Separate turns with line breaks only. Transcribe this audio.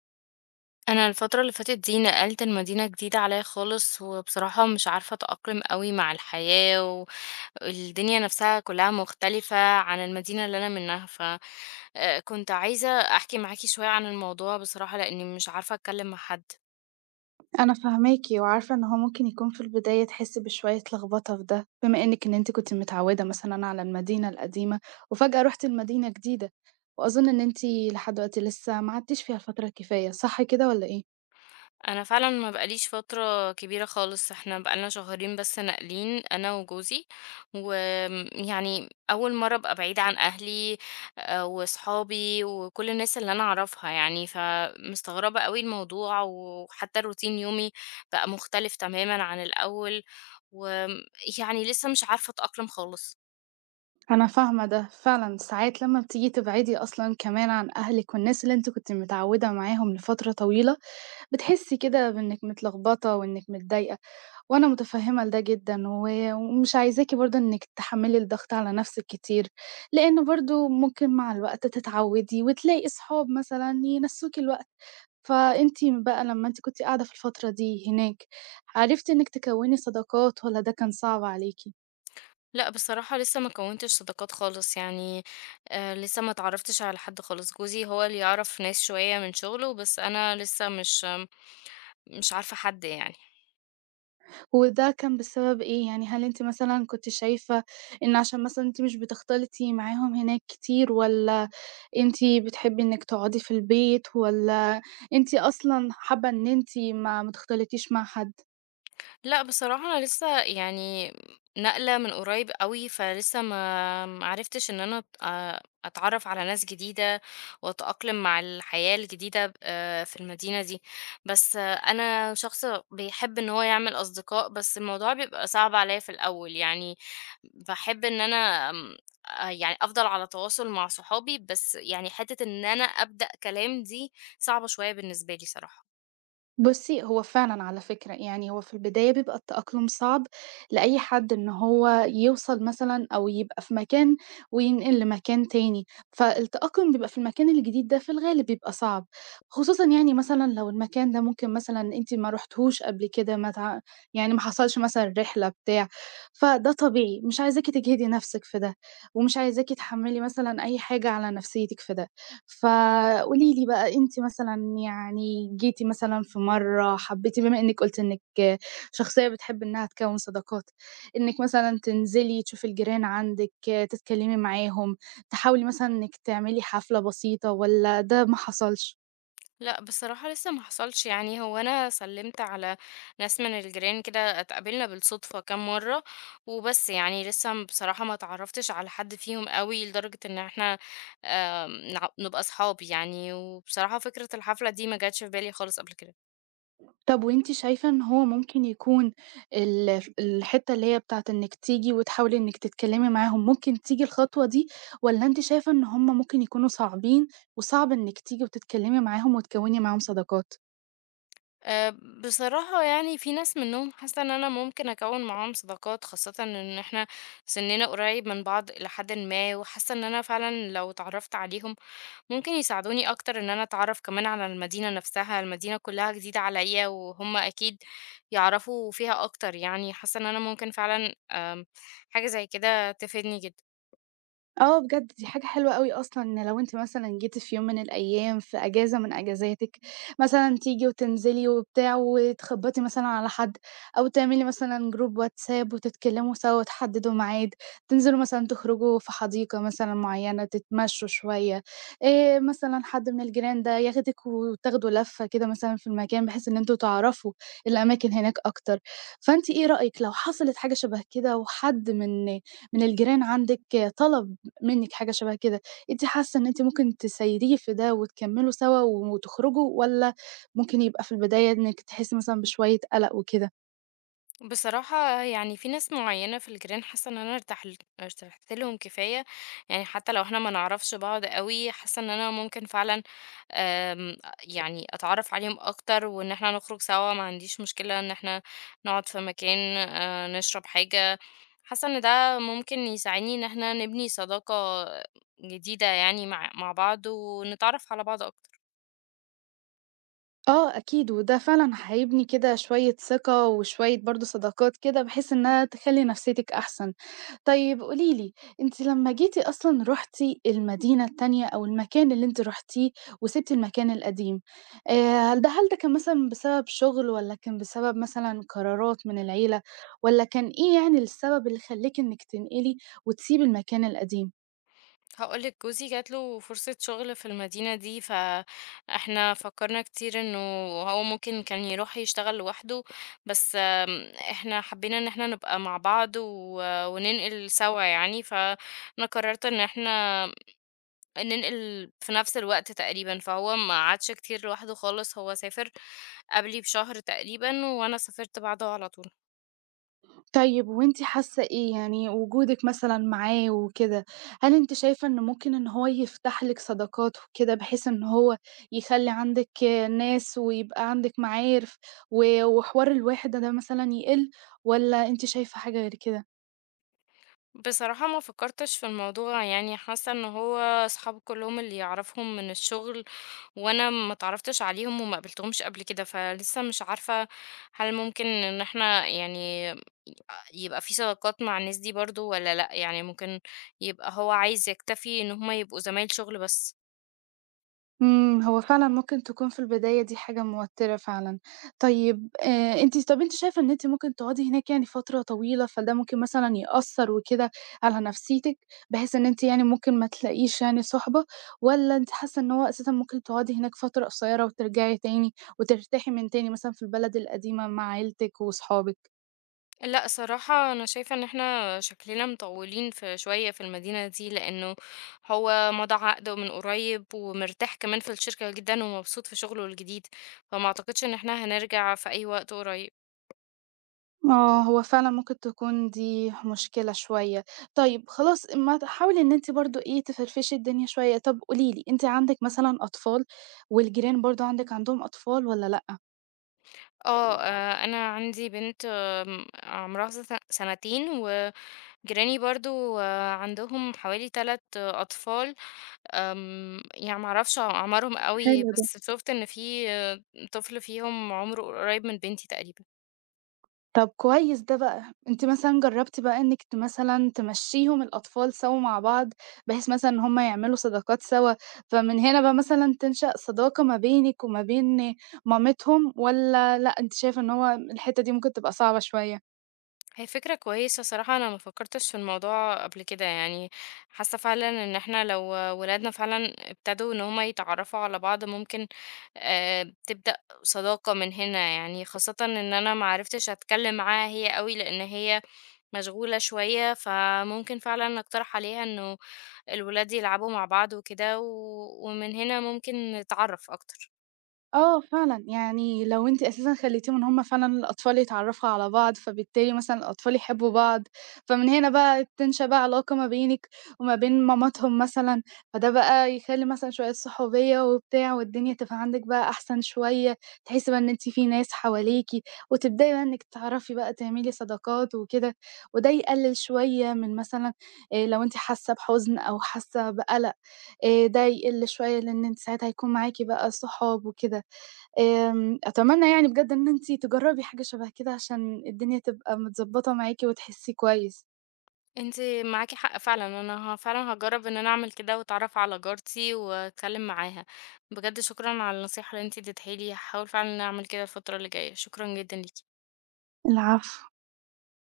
انا الفتره اللي فاتت دي نقلت لمدينه جديده عليا خالص، وبصراحه مش عارفه اتاقلم قوي مع الحياه. والدنيا نفسها كلها مختلفه عن المدينه اللي انا منها. ف آه، كنت عايزه احكي معاكي شويه عن الموضوع بصراحه لاني مش عارفه اتكلم مع حد.
أنا فاهماكِ، وعارفة إن هو ممكن يكون في البداية تحسّي بشوية لخبطة في ده، بما إنِّك إن أنتِ كنتِ متعوّدة مثلًا على المدينة القديمة، وفجأة رُحتِ لمدينة جديدة، وأظن إن أنتِ لحد دلوقتي لسه ما قعدتيش فيها الفترة الكفاية، صح كده والّا إيه؟
أنا فعلًا ما بقى ليش فترة كبيرة خالص، إحنا بقى لنا شهرين بس ناقلين أنا وجوزي، وآمم يعني أول مرّة أبقى بعيدة عن أهلي وصحابي وكل الناس اللي أنا أعرفها يعني، فمستغربة أوي الموضوع، وحتى روتين يومي بقى مختلف تمامًا عن الأول، وآمم يعني لسه مش عارفة أتأقلم خالص.
أنا فاهمة ده، فعلًا ساعات لمّا بتيجي تبعدي أصلًا كمان عن أهلِك والناس اللي أنتِ كنتِ متعوّدة معاهم لفترة طويلة، بتحسّي كده بإنِّك متلخبطة وإنِّك متضايقة. وأنا متفهّمة لده جدًا، و ومش عايزاكِ برضه إنِّك تحمّلي الضغط على نَفْسِك كتير، لإن برضه ممكن مع الوقت تتعوّدي وتلاقي أصحاب مثلًا ينسّوكِ الوقت، فأنتِ بقى لمّا أنتِ كنتِ قاعدة في الفترة دي هناك، عرفتِ إنِّك تكوّني صداقات والّا ده كان صعب عليكِ؟
لأ، بصراحة لسه ما كوّنتش صداقات خالص، يعني لسه ما اتعرّفتش على حد خالص، جوزي هو اللي يعرف ناس شوية من شُغله، بس أنا لسه مش عارفة حد يعني.
وده كان بسبب إيه؟ يعني هل أنتِ مثلًا كنتِ شايفة إن عشان مثلًا أنتِ مش بتختلطي معاهم هناك كتير، والّا أنتِ بتحبي إنِّك تقعدي في البيت، والّا أنتِ أصلًا حابة إن أنتِ ما تختلطيش مع حد؟
لأ، بصراحة أنا لسه يعني ناقلة من قريب أوي، فلسه ما عرفتش إن أنا أت أتعرّف على ناس جديدة وأتأقلم مع الحياة الجديدة ب في المدينة دي، بس أنا شخص بيحب إن هو يعمل أصدقاء، بس الموضوع بيبقى صعب عليّا في الأول، يعني باحب إن أنا آمم يعني أفضل على تواصل مع صحابي، بس يعني حتّة إن أنا أبدأ كلام دي صعبة شوية بالنسبة لي صراحة.
بُصّي، هو فعلًا على فكرة، يعني هو في البداية بيبقى التأقلم صعب لأي حد إن هو يوصل مثلًا أو يبقى في مكان وينقل لمكان تاني، فالتأقلم بيبقى في المكان الجديد ده في الغالب بيبقى صعب، خصوصًا يعني مثلًا لو المكان ده ممكن مثلًا أنتِ ما رُحتيهوش قبل كده، ما تع يعني ما حصلش مثلًا رحلة بتاع، فده طبيعي، مش عايزاكِ تجهدي نفسِك في ده، ومش عايزاكِ تحمّلي مثلًا أي حاجة على نفسيتِك في ده. فقولي لي بقى أنتِ مثلًا يعني جيتِ مثلًا في مرّة حبّيتِ بما إنِّك قُلتِ إنِّك شخصية بتحب إنّها تكوّن صداقات، إنِّك مثلًا تنزلي تشوفي الجيران عندِك، تتكلّمي معاهم، تحاولي مثلًا إنِّك تعملي حفلة بسيطة والّا ده ما حصلش؟
لأ، بصراحة لسه ما حصلش يعني، هو أنا سلِّمت على ناس من الجيران كده، اتقابلنا بالصدفة كام مرّة وبس يعني، لسه بصراحة ما اتعرّفتش على حد فيهم أوي لدرجة إن إحنا نع نبقى صحاب يعني، وبصراحة فكرة الحفلة دي ما جاتش في بالي خالص قبل كده.
طب وأنتِ شايفة إن هو ممكن يكون الحتّة اللي هي بتاعة إنِّك تيجي وتحاولي إنِّك تتكلّمي معاهم، ممكن تيجي الخطوة دي والّا أنتِ شايفة إن هم ممكن يكونوا صعبين وصعب إنِّك تيجي وتتكلّمي معاهم وتكوّني معاهم صداقات؟
آآ بصراحة يعني في ناس منّهم حاسّة إن أنا ممكن أكوِّن معاهم صداقات، خاصةً إن إحنا سِنِّنا قريّب من بعض إلى حدٍ ما، وحاسّة إن أنا فعلًا لو اتعرّفت عليهم ممكن يساعدوني أكتر إن أنا أتعرف كمان على المدينة نفسها، المدينة كلها جديدة عليا وهم أكيد يعرفوا فيها أكتر، يعني حاسة إن أنا ممكن فعلا حاجة زي كده تفيدني جدا.
آه بجد دي حاجة حلوة أوي أصلًا إن لو أنتِ مثلًا جيتِ في يوم من الأيام في أجازة من أجازاتِك، مثلًا تيجي وتنزلي وبتاع وتخبّطي مثلًا على حد، أو تعملي مثلًا جروب واتساب وتتكلموا سوا وتحددوا ميعاد، تنزلوا مثلًا تخرجوا في حديقة مثلًا معيّنة تتمشوا شوية، مثلًا حد من الجيران ده ياخدِك وتاخدوا لفة كده مثلًا في المكان بحيث إن أنتم تعرفوا الأماكن هناك أكتر. فأنتِ إيه رأيِك لو حصلت حاجة شبه كده وحد من الجيران عندِك طلب منِّك حاجة شبه كده، أنتِ حاسة إن أنتِ ممكن تسيّريه في ده وتكمّلوا سوا وتخرجوا والّا ممكن يبقى في البداية إنِّك تحسّي مثلًا بشوية قَلَق وكده؟
بصراحة يعني في ناس معينة في الجيران حاسة إن أنا ارتحت لهم كفاية، يعني حتى لو احنا ما نعرفش بعض قوي، حاسة إن أنا ممكن فعلا آم، يعني أتعرف عليهم أكتر وإن احنا نخرج سوا، ما عنديش مشكلة إن احنا نقعد في مكان، نشرب حاجة. حاسة إن ده ممكن يساعدني إن إحنا نبني صداقة جديدة، يعني مع بعض ونتعرف على بعض أكتر.
آه أكيد، وده فعلًا هيبني كده شوية ثقة وشوية برضه صداقات كده بحيث إنها تخلّي نفسيتِك أحسن. طيب قولي لي، أنتِ لمّا جيتِ أصلًا رُحتِ المدينة التانية أو المكان اللي أنتِ رُحتيه وسِبتِ المكان القديم، ده هل ده كان مثلًا بسبب شغل والّا كان بسبب مثلًا قرارات من العيلة والّا كان إيه يعني السبب اللي خلّاكِ إنِّك تنقلي وتسيبي المكان القديم؟
هقولك جوزي جاتله فرصة شغل في المدينة دي، فإحنا فكرنا كتير إنه هو ممكن كان يروح يشتغل لوحده، بس إحنا حبينا إن إحنا نبقى مع بعض وننقل سوا يعني، فأنا قررت إن إحنا ننقل في نفس الوقت تقريبًا، فهو ما قعدش كتير لوحده خالص، هو سافر قبلي بشهر تقريبًا وأنا سافرت بعده على طول.
طيب وأنتِ حاسة إيه، يعني وجودِك مثلًا معاه وكده، هل أنتِ شايفة إن ممكن إن هو يفتح لِك صداقات وكده، بحيث إن هو يخلّي عندِك ناس ويبقى عندِك معارف و وحوار الوِحدة ده مثلًا يقِل، والّا أنتِ شايفة حاجة غير كده؟
بصراحة ما فكّرتش في الموضوع، يعني حاسة إن هو أصحابي كلّهم اللي يعرفهم من الشغل وأنا ما اتعرّفتش عليهم وما قابلتهمش قبل كده، فلسه مش عارفة هل ممكن إن إحنا يعني يبقى في صداقات مع الناس دي برضه والّا لأ، يعني ممكن يبقى هو عايز يكتفي إن هم يبقوا زمايل شغل بس.
هو فعلًا ممكن تكون في البداية دي حاجة موتِّرة فعلًا. طيب أنتِ شايفة إن أنتِ ممكن تقعدي هناك يعني فترة طويلة، فده ممكن مثلًا يأثّر وكده على نفسيتِك، بحيث إن أنتِ يعني ممكن ما تلاقيش يعني صُحبة، والّا أنتِ حاسة إن هو أساسًا ممكن تقعدي هناك فترة قصيّرة وترجعي تاني وترتاحي من تاني مثلًا في البلد القديمة مع عيلتِك وصحابِك؟
لأ، صراحة أنا شايفة إن إحنا شكلنا مطولين في شوية في المدينة دي، لأنه هو مضى عقده من قريب ومرتاح كمان في الشركة جدًا ومبسوط في شغله الجديد، فما أعتقدش إن إحنا هنرجع في أي وقت قريب.
آه، هو فعلًا ممكن تكون دي مشكلة شوية. طيب خلاص ما ت حاولي إن أنتِ برضه إيه، تفرفشي الدنيا شوية. طب قولي لي، أنتِ عندِك مثلًا أطفال والجيران برضه عندهم أطفال والّا لأ؟
آه، أنا عندي بنت عمرها سنتين، وجيراني برضه عندهم حوالي 3 أطفال، يعني ما أعرفش أعمارهم أوي،
حلو ده.
بس شُفت إن في طفل فيهم عمره قريب من بنتي تقريبًا.
طب كويس ده بقى. أنتِ مثلًا جرّبتِ بقى إنِّك مثلًا تمشّيهم الأطفال سَوا مع بعض، بحيث مثلًا إن هم يعملوا صداقات سَوا، فمن هنا بقى مثلًا تنشأ صداقة ما بينِك وما بين مامتهم والّا لأ، أنتِ شايفة إن هو الحتّة دي ممكن تبقى صعبة شوية؟
هي فكرة كويسة، صراحة أنا ما فكرتش في الموضوع قبل كده، يعني حاسة فعلا إن احنا لو ولادنا فعلا ابتدوا إن هما يتعرفوا على بعض، ممكن تبدأ صداقة من هنا، يعني خاصة إن أنا معرفتش أتكلم معاها هي قوي، لأن هي مشغولة شوية، فممكن فعلا أقترح عليها إنه الولاد يلعبوا مع بعض وكده ومن هنا ممكن نتعرف أكتر.
آه فعلًا، يعني لو أنتِ أساسًا خلّيتيهم إن هُم فعلًا الأطفال يتعرّفوا على بعض، فبالتالي مثلًا الأطفال يحبّوا بعض، فمن هنا بقى تنشأ بقى علاقة ما بينِك وما بين ماماتهم مثلًا، فده بقى يخلّي مثلًا شوية صحوبية وبتاع والدنيا تبقى عندِك بقى أحسن شوية، تحسّي بقى إن أنتِ في ناس حواليكِ وتبدئي بقى إنِّك تعرفي بقى تعملي صداقات وكده، وده يقلِّل شوية من مثلًا لو أنتِ حاسّة بحُزن أو حاسّة بقلق، ده يقِل شوية لإن أنتِ ساعتها هيكون معاكِ بقى صحاب وكده. أتمنى يعني بجد إن أنتِ تجرّبي حاجة شبه كده عشان الدنيا تبقى متضبّطة معاكِ وتحسّي كويس.
أنتِ معاكِ حق فعلًا، أنا فعلًا هاجرّب إن أنا أعمل كده وأتعرّف على جارتي وأتكلّم معاها. بجد شكرًا على النصيحة اللي أنتِ اديتيها لي، هاحاول فعلًا إن أنا أعمل كده الفترة اللي جاية، شكرًا جدًا ليكِ.
العفو.